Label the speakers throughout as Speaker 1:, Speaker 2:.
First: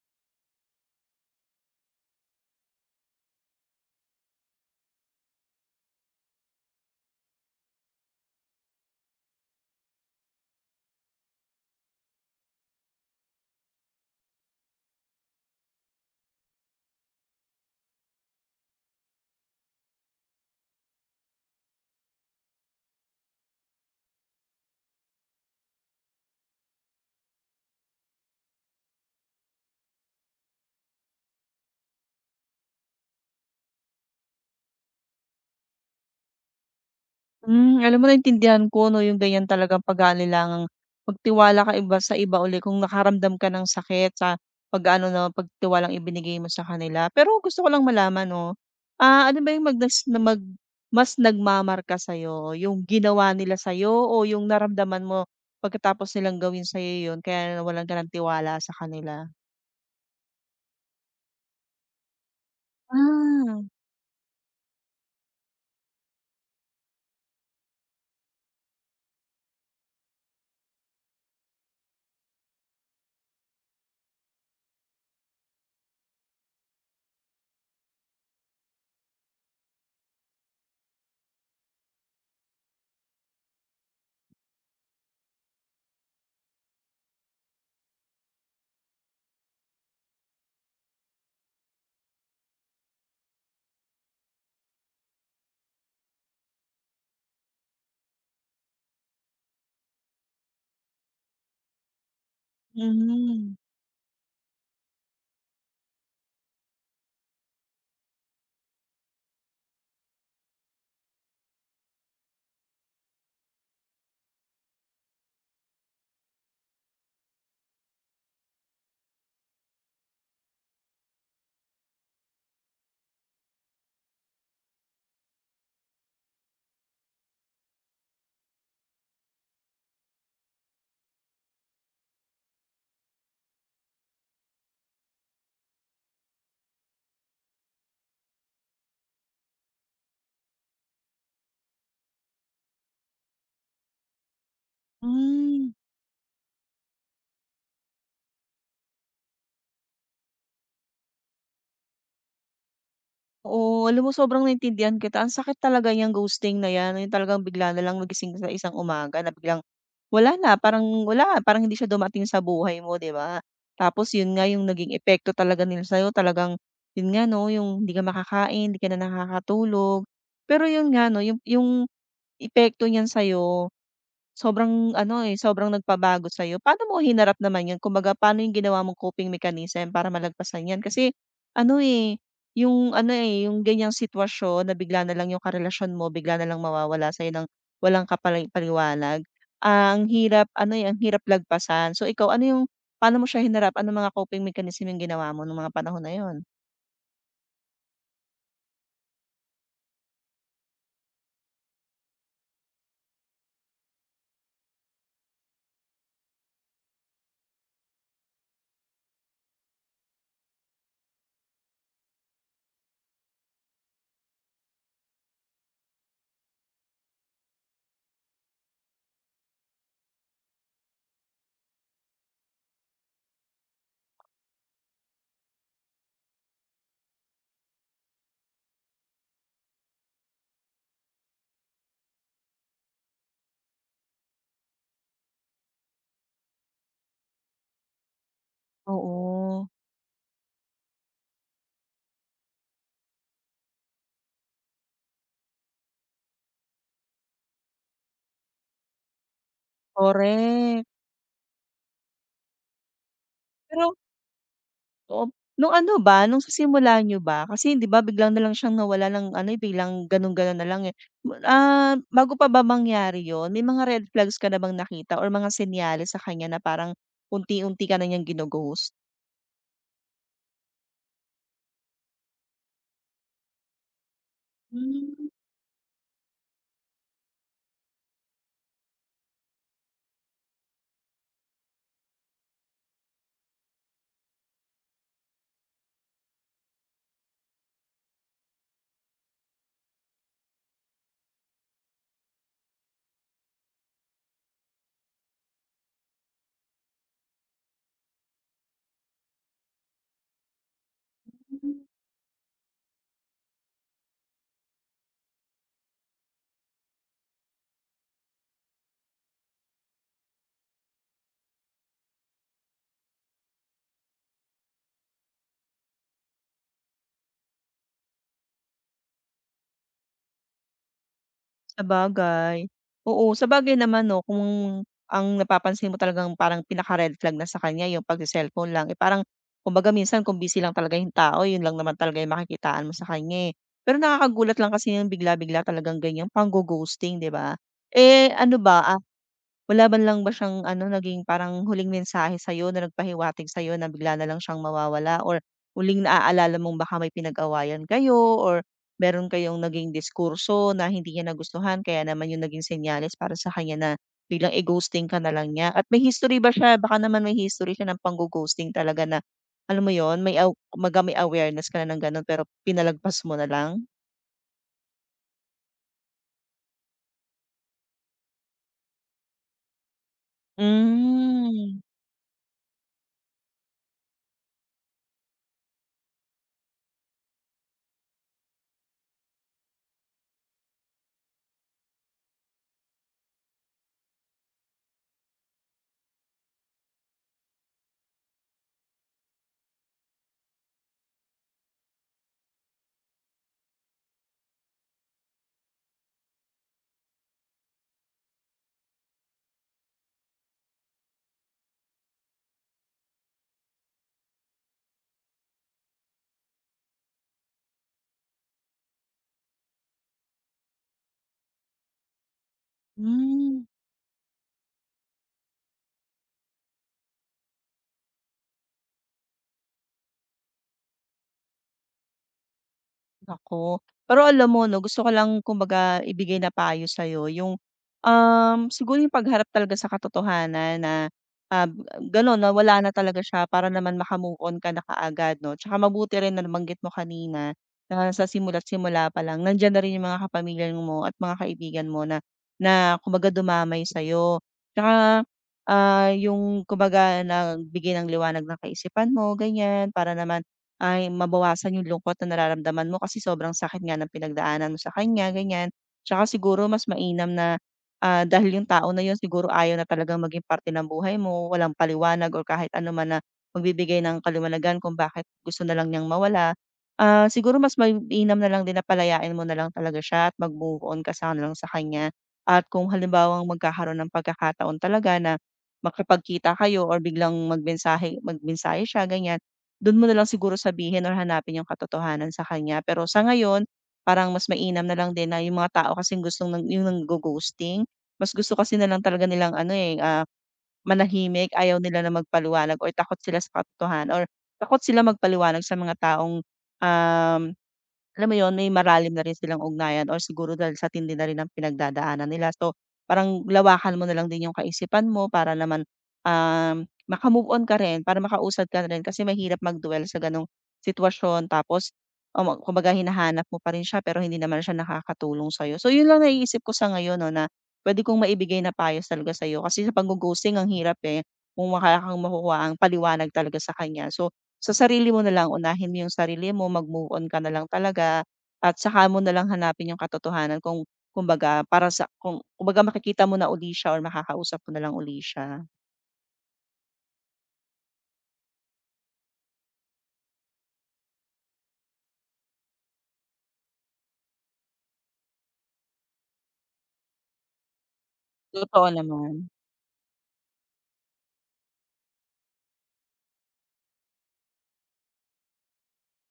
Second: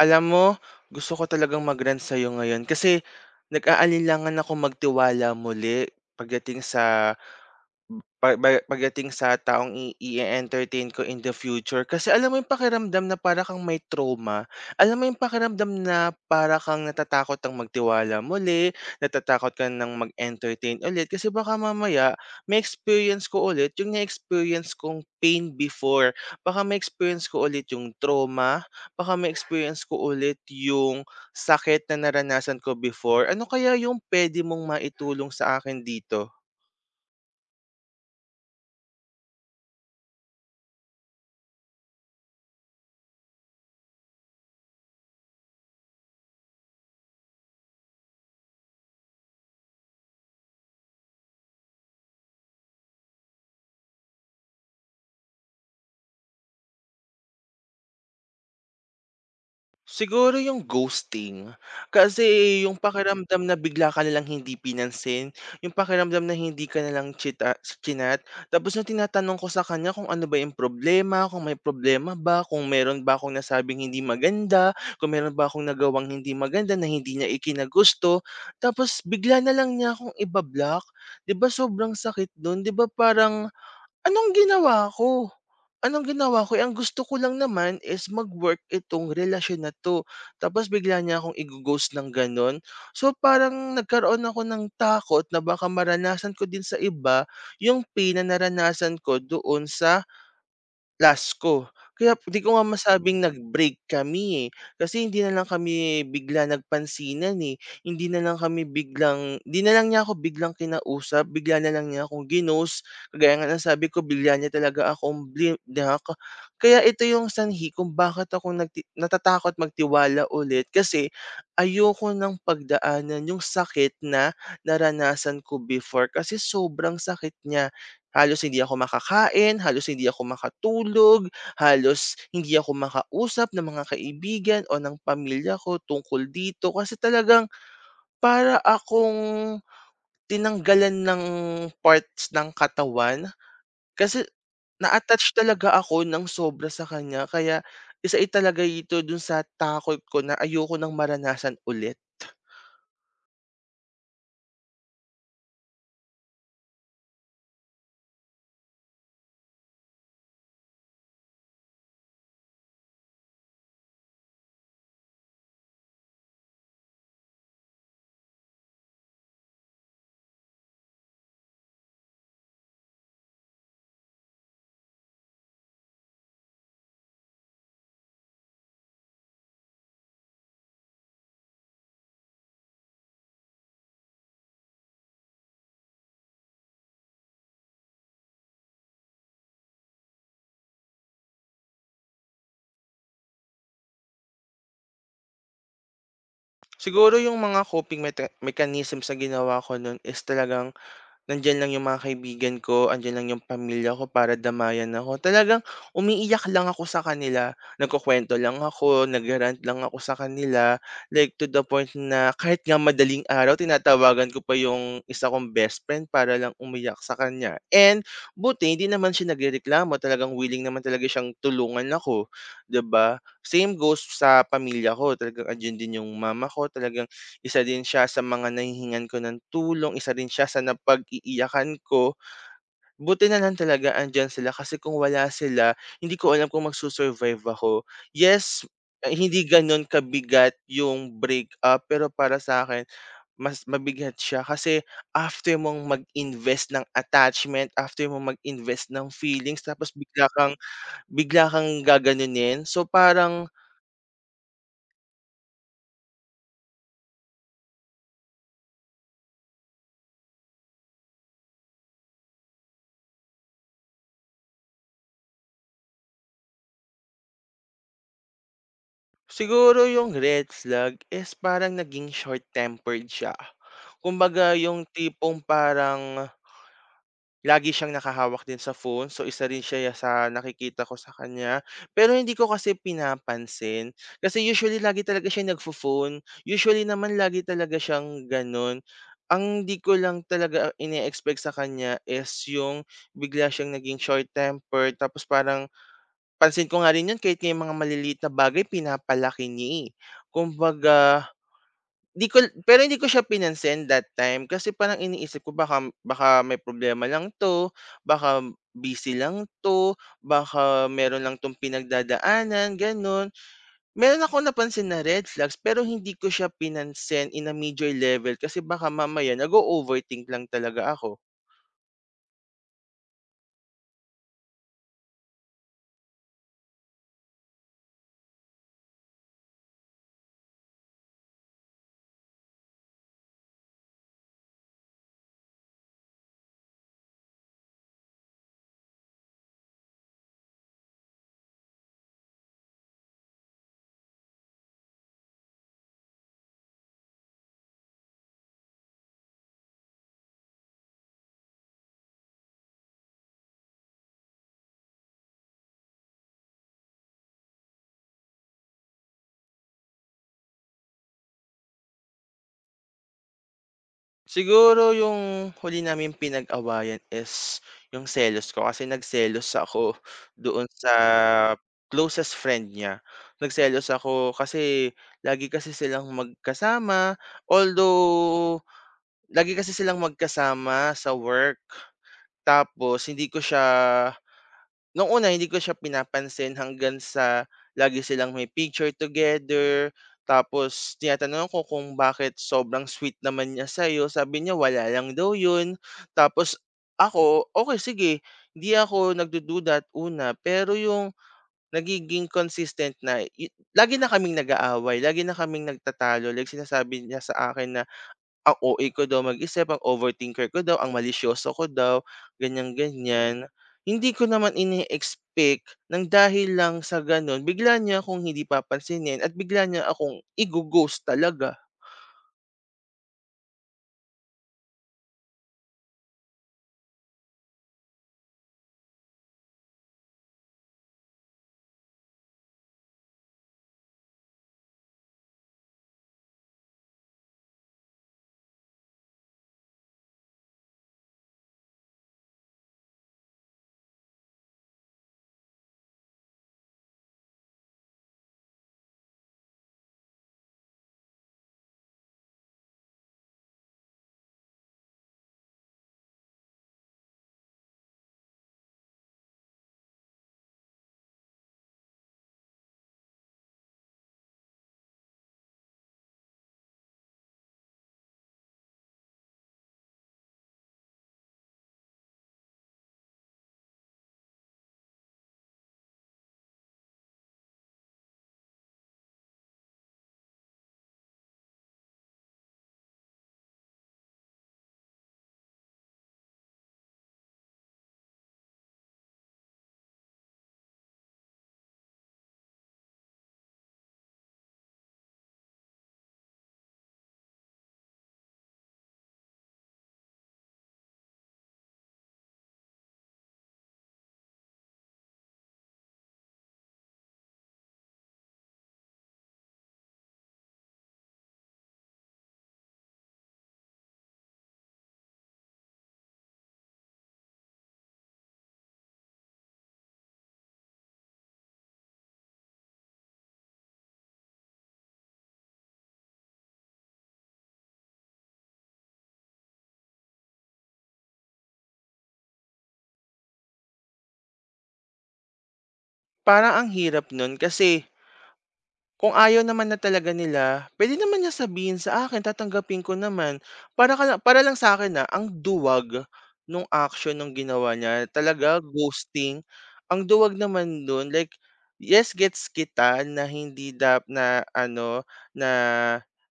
Speaker 1: Alam mo, gusto ko talagang mag-rant sa'yo ngayon kasi nag-aalinlangan ako magtiwala muli pagdating sa pa ba pagdating sa taong i entertain ko in the future kasi alam mo yung pakiramdam na para kang may trauma, alam mo yung pakiramdam na para kang natatakot ng magtiwala muli, natatakot ka ng mag-entertain ulit kasi baka mamaya ma-experience ko ulit yung na-experience kong pain before. Baka ma-experience ko ulit yung trauma, baka ma-experience ko ulit yung sakit na naranasan ko before. Ano kaya yung puwede mong maitulong sa akin dito?
Speaker 2: Alam mo naintindihan ko 'no, yung ganyan talagang pangailangang magtiwala ka iba sa iba uli kung nakaramdam ka ng sakit sa pag-aano ng pagtitiwalang ibinigay mo sa kanila. Pero gusto ko lang malaman 'no. Ano ba yung mag na mag mas nagmamarka sa'yo, yung ginawa nila sa'yo o yung naramdaman mo pagkatapos nilang gawin sa'yo yun kaya nawalan ka ng tiwala sa kanila?
Speaker 1: Siguro yung ghosting. Kasi yung pakiramdam na
Speaker 2: Ah.
Speaker 1: bigla ka nalang hindi pinansin, yung pakiramdam na hindi ka nalang chinat, tapos yung tinatanong ko sa kanya kung ano ba yung problema, kung may problema ba, kung meron ba akong nasabing hindi maganda, kung meron ba akong nagawang hindi maganda na hindi niya ikinagusto, tapos bigla na lang niya akong ibablock. 'Di ba sobrang sakit nun? 'Di ba parang anong ginawa ko? Anong ginawa ko, eh, ang gusto ko lang naman is mag-work itong relasyon na 'to, tapos bigla niya akong igo-ghost ng gano'n. So, parang nagkaroon ako ng takot na baka maranasan ko din sa iba yung pain na naranasan ko doon sa last ko. Kaya di ko nga masabing
Speaker 2: Mhm.
Speaker 1: nag-break kami, eh, kasi hindi na lang kami bigla nagpansinan, eh. Hindi na lang kami biglang hindi na lang niya ako biglang kinausap, bigla na lang niya akong ginost. Kagaya nga ng sabi ko bigla niya talaga akong blin na kaya ito yung sanhi kung bakit ako natatakot magtiwala ulit kasi ayoko ng pagdaanan yung sakit na naranasan ko before kasi sobrang sakit niya. Halos hindi ako makakain, halos hindi ako makatulog, halos hindi ako makausap ng mga kaibigan o ng pamilya ko tungkol dito kasi talagang para akong tinanggalan ng parts ng katawan kasi na-attach
Speaker 2: Hmm.
Speaker 1: talaga ako ng sobra sa kanya kaya isa talaga ito dun sa takot ko na ayoko ng maranasan ulit.
Speaker 2: Oo, alam mo sobrang naintindihan kita. Ang sakit talaga yung ghosting na 'yan, yung talagang bigla na lang magising sa isang umaga na biglang wala na, parang wala, parang hindi siya dumating sa buhay mo, 'di ba? Tapos 'yun nga yung naging epekto talaga nila sa'yo, talagang 'yun nga 'no, yung hindi ka makakain, hindi ka na nakakatulog. Pero 'yun nga 'no, yung epekto niyan sa'yo. Sobrang ano, eh, sobrang nagpabago sa iyo. Paano mo hinarap naman 'yun? Kumbaga paano 'yung ginawa mong coping mechanism para malagpasan 'yan? Kasi ano, eh, ano, eh, 'yung ganiyang sitwasyon na bigla na lang 'yung karelasyon mo, bigla na lang mawawala sa'yo ng walang paliwanag, ang hirap ano, eh, ang hirap lagpasan. So ikaw, ano 'yung paano mo siya hinarap? Ano mga coping mechanism 'yung ginawa mo nung mga panahon na yon?
Speaker 1: Siguro yung mga coping meta mechanisms na ginawa ko nun is talagang nandiyan lang yung mga kaibigan ko, andiyan lang yung pamilya ko para damayan ako. Talagang umiiyak lang ako sa kanila, nagkukuwento lang ako, nag-rant lang ako sa kanila, like to the point na kahit nga madaling araw, tinatawagan ko pa yung isa kong best friend para lang umiyak sa kanya. And buti, hindi naman siya nagrereklamo, talagang willing naman talaga siyang tulungan ako, 'di ba? Same goes sa pamilya ko, talagang andiyan din yung mama ko, talagang isa din siya sa mga nanghihingan ko ng tulong, isa rin siya sa napag-iiyakan ko. Buti na lang talaga andiyan sila kasi kung wala sila, hindi ko alam kung magsu-survive ako. Yes, hindi
Speaker 2: Oo.
Speaker 1: gano'n kabigat yung breakup, pero para sa akin mas mabigat siya kasi after mong mag-invest ng attachment, after mong mag-invest ng feelings tapos bigla kang
Speaker 2: Correct.
Speaker 1: bigla kang gaganunin. So, parang
Speaker 2: Pero. Oo. Nung ano ba, nung sa simula niyo ba? Kasi 'di ba biglang na lang siyang nawala ng ano, eh, biglang gano'n-gano'n na lang, eh. Bago pa ba mangyari 'yun, may mga red flags ka na bang nakita or mga senyales sa kanya na parang unti-unti ka na niyang ginu-ghost?
Speaker 1: siguro yung red flag is parang naging short-tempered siya. Kumbaga yung
Speaker 2: Hmm.
Speaker 1: tipong parang lagi siyang nakahawak din sa phone, so isa rin siya sa nakikita ko sa kanya. Pero hindi ko kasi pinapansin, kasi usually lagi talaga siya nagfo-phone, usually naman lagi talaga siyang gano'n. Ang 'di ko lang talaga ine-expect sa kanya is yung bigla siyang naging short temper tapos parang pansin ko nga rin 'yun kahit nga yung mga maliliit na bagay pinapalaki niya, eh. Kumbaga di ko pero hindi ko siya pinansin that time kasi parang iniisip ko baka baka may problema lang 'to, baka busy lang 'to, baka meron lang 'tong pinagdadaanan, gano'n. Meron akong napansin na red flags pero hindi ko siya pinansin in a major level kasi baka mamaya nag-o-overthink lang talaga ako.
Speaker 2: Sabagay. Oo, sabagay naman 'no, kung ang napapansin mo talagang parang pinaka-red flag na sa kanya yung pagse-cellphone lang, eh, parang kumbaga minsan kung busy lang talaga yung tao yun lang naman talaga yung makikitaan mo sa kanya, eh. Pero nakakagulat lang kasi yung bigla-bigla talagang ganyang panggo-ghosting, 'di ba? Eh, ano ba, wala man lang ba siyang ano, naging parang huling mensahe sa'yo na nagpahiwatig sa'yo na bigla na lang siyang mawawala or huling naaalala mong baka may pinag-awayan kayo or meron kayong naging diskurso na hindi niya nagustuhan kaya naman yung naging senyales para sa kanya na biglang i-ghosting ka na lang niya? At may history ba siya? Baka naman may history siya ng panggo-ghosting talaga na alam mo yon may aw kumbaga may awareness ka na ng gano'n pero pinalagpas mo na lang?
Speaker 1: Siguro yung huli namin pinag-awayan is yung selos ko kasi nagselos ako doon sa
Speaker 2: Hmm,
Speaker 1: closest friend niya. Nagselos ako kasi lagi kasi silang magkasama, although lagi kasi silang magkasama sa work tapos hindi ko siya nung una hindi ko siya pinapansin hanggang sa lagi silang may picture together, tapos tinatanong ko kung bakit sobrang sweet naman niya sa'yo, sabi niya wala lang daw yun. Tapos ako, okay sige, hindi ako nagdududa at una, pero yung nagiging consistent na lagi na kaming nag-aaway, lagi na kaming nagtatalo, like sinasabi niya sa akin na ang OA ko daw mag-isip, ang overthinker ko daw, ang malisyoso ko daw, ganyan-ganyan.
Speaker 2: hmm.
Speaker 1: Hindi ko naman ini-expect ng dahil lang sa gano'n, bigla niya akong hindi papansinin at bigla niya akong igo talaga.
Speaker 2: Naku. Pero alam mo 'no, gusto ko lang kumbaga ibigay na payo sa'yo yung, siguro yung pagharap talaga sa katotohanan na, ah, b- gano'n na wala na talaga siya para naman maka on ka na kaagad 'no. Tsaka mabuti rin na nabanggit mo kanina na sa simula't-simula pa lang nandiyan na rin yung mga kapamilya mo at mga kaibigan mo na na kumbaga dumamay sa'yo. Tsaka, yung kumbaga nagbigay ng liwanag ng kaisipan mo, ganyan. Para naman ay mabawasan yung lungkot na nararamdaman mo kasi sobrang sakit nga ng pinagdaanan mo sa kanya, ganyan. Tsaka siguro mas mainam na, dahil yung tao na yun siguro ayaw na talagang maging parte ng buhay mo, walang paliwanag or kahit ano man na magbibigay ng kaliwanagan kung bakit gusto na lang niyang mawala. Siguro mas mainam na lang din na palayain mo na lang talaga siya at mag-move on ka sana lang sa kanya. At kung halimbawang magkakaroon ng pagkakataon talaga na makapagkita kayo or biglang magmensahe magmensahe siya, ganyan, do'n mo na lang siguro sabihin or hanapin yung katotohanan sa kanya. Pero sa ngayon, parang mas mainam na lang din na yung mga tao kasing gustong nang yung nanggo-ghosting, mas gusto kasi na lang talaga nilang ano, eh, manahimik, ayaw nila na magpaliwanag or takot sila sa katotohanan or takot sila magpaliwanag sa mga taong, um alam mo 'yun, may maralim na rin silang ugnayan or siguro dahil sa tindi na rin ng pinagdadaanan nila. So, parang lawakan mo na lang din yung kaisipan mo para naman, maka on ka rin, para makausad ka rin kasi mahirap magduel sa gano'ng sitwasyon tapos, kumbaga hinahanap mo pa rin siya pero hindi naman siya nakakatulong sa'yo. So, 'yun lang naiisip ko sa ngayon 'no, na puwede kong maibigay na payo talaga sa'yo kasi sa panggo-ghosting ang hirap, eh, kung wala kang makukuhaang paliwanag talaga sa kanya. So, sa sarili mo na lang, unahin mo yung sarili mo, mag-move on ka na lang talaga at saka mo na lang hanapin yung katotohanan kung kumbaga para sa kung kumbaga makikita mo na uli siya or makakausap mo na lang uli siya.
Speaker 1: Parang ang hirap nun kasi kung ayaw naman na talaga nila, pwede naman niya sabihin sa akin, tatanggapin ko naman. Para ka para lang sa akin na ang duwag nung action nung ginawa niya, talaga
Speaker 2: Totoo
Speaker 1: ghosting.
Speaker 2: naman.
Speaker 1: Ang duwag naman dun, like, yes, gets kita na hindi dap na ano, na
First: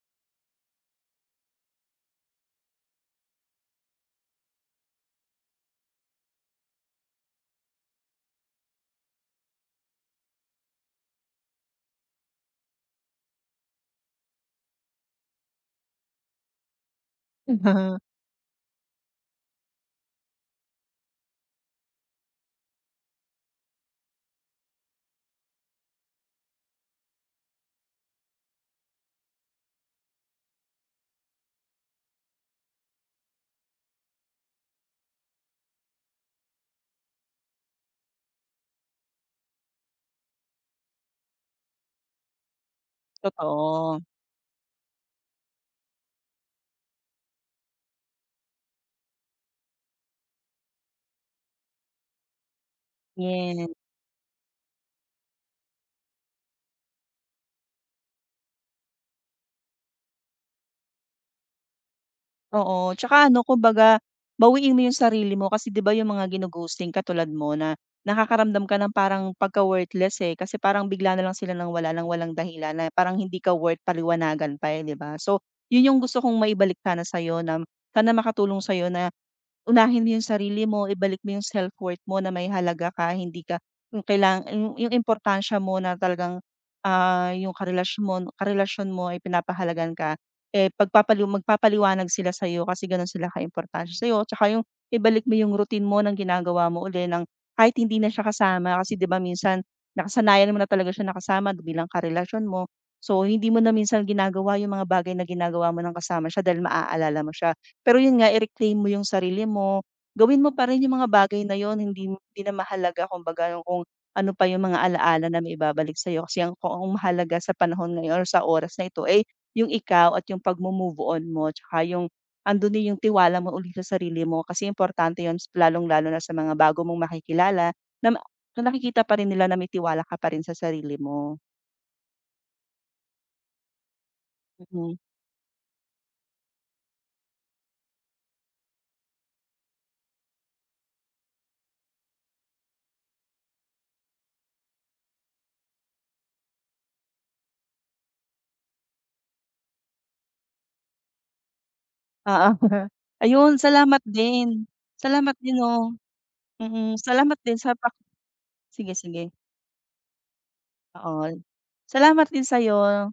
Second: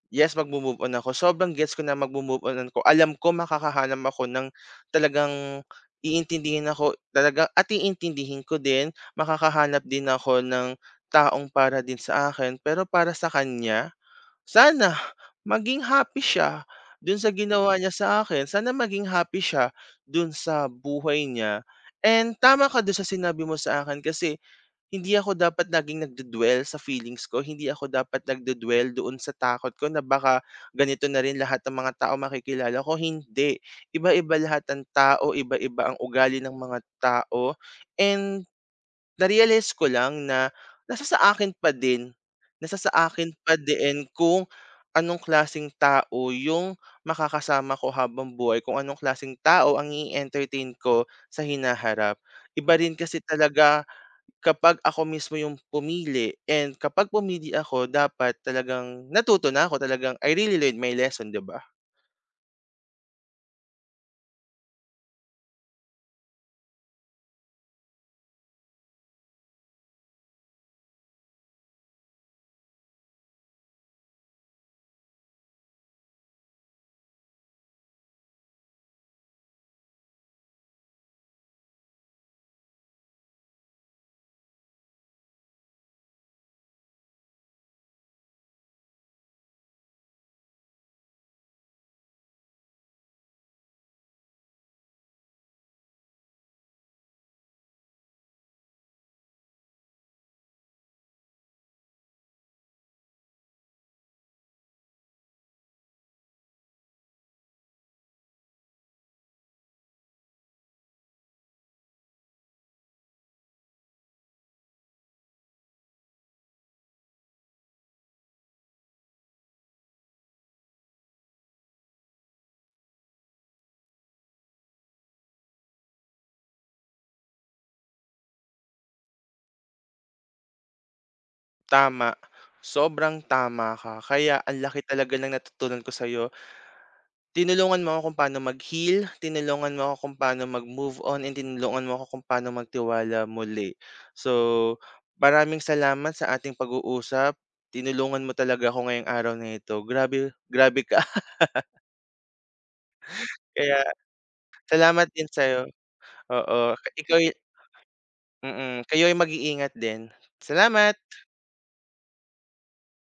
Speaker 1: yes, magmo-move on ako. Sobrang gets ko na magmo-move on ako. Alam ko makakahanap ako ng talagang iintindihin ako talagang at iintindihin ko din, makakahanap din ako ng taong para din sa akin, pero para sa kanya, sana maging happy siya dun sa ginawa niya sa akin. Sana maging happy siya dun sa buhay niya and tama ka dun sa sinabi mo sa akin kasi hindi ako dapat laging nagdu sa feelings ko. Hindi ako dapat nagdu doon sa takot ko na baka ganito na rin lahat ng mga tao makikilala ko. Hindi, iba-iba lahat ng tao, iba-iba ang ugali ng mga tao and na-realize ko lang na nasa sa akin pa din, nasa sa akin pa
Speaker 2: Totoo.
Speaker 1: din kung anong klaseng tao yung makakasama ko habang buhay, kung anong klaseng tao ang i-entertain ko sa hinaharap. Iba rin kasi
Speaker 2: Yes.
Speaker 1: talaga kapag ako mismo yung pumili and kapag pumili ako dapat talagang natuto na ako, talagang I really learned my lesson, 'di ba?
Speaker 2: Oo, tsaka ano kumbaga, bawiin mo yung sarili mo kasi 'di ba yung mga gino-ghosting katulad mo na nakakaramdam ka ng parang pagka-worthless, eh, kasi parang bigla na lang sila nang wala ng walang dahilan na parang hindi ka worth paliwanagan pa, eh, 'di ba? So, yun yung gusto kong maibalik sana sa'yo na sana makatulong sa'yo na unahin mo yung sarili mo, ibalik mo yung self-worth mo na may halaga ka, hindi ka yung kailangan yung importansya mo na talagang, yung karelasyon mo ay pinapahalagan ka, eh, magpapaliwanag sila sa'yo kasi gano'n sila ka kaimportansya sa'yo. Tsaka yung ibalik mo yung routine mo ng ginagawa mo uli ng kahit hindi na siya kasama kasi 'di ba minsan nakasanayan mo na talaga siya nakasama bilang karelasyon mo. So, hindi mo na minsan ginagawa yung mga bagay na ginagawa mo ng kasama siya dahil maaalala mo siya. Pero yun nga i-reclaim mo yung sarili mo, gawin mo pa rin yung mga bagay na yon hindi hindi na mahalaga kumbaga yung kung ano pa yung mga ala-ala na maibabalik sa'yo kasi ang kung ang mahalaga sa panahon ngayon or sa oras na ito, eh, yung ikaw at yung pag move on mo tsaka yung andun din yung tiwala mo uli sa sarili mo kasi importante yun lalong-lalo na sa mga bago mong makikilala na ma- na nakikita pa rin nila na may tiwala ka pa rin sa sarili mo.
Speaker 1: Tama, sobrang tama ka. Kaya ang laki
Speaker 2: Mm,
Speaker 1: talaga ng natutunan ko sa'yo. Tinulungan mo ako kung paano mag-heal, tinulungan mo ako kung paano mag-move on, and tinulungan mo ako kung paano magtiwala muli. So, maraming salamat sa ating pag-uusap. Tinulungan mo talaga ako ngayong araw na ito. Grabe grabe ka.
Speaker 2: oo. Ayun,
Speaker 1: Kaya
Speaker 2: salamat din.
Speaker 1: salamat din
Speaker 2: Salamat din,
Speaker 1: sa'yo.
Speaker 2: 'no.
Speaker 1: Oo,
Speaker 2: Mm, salamat din sa. Sige,
Speaker 1: kayo'y
Speaker 2: sige,
Speaker 1: mag-iingat din. Salamat.
Speaker 2: oo. Salamat din sa'yo,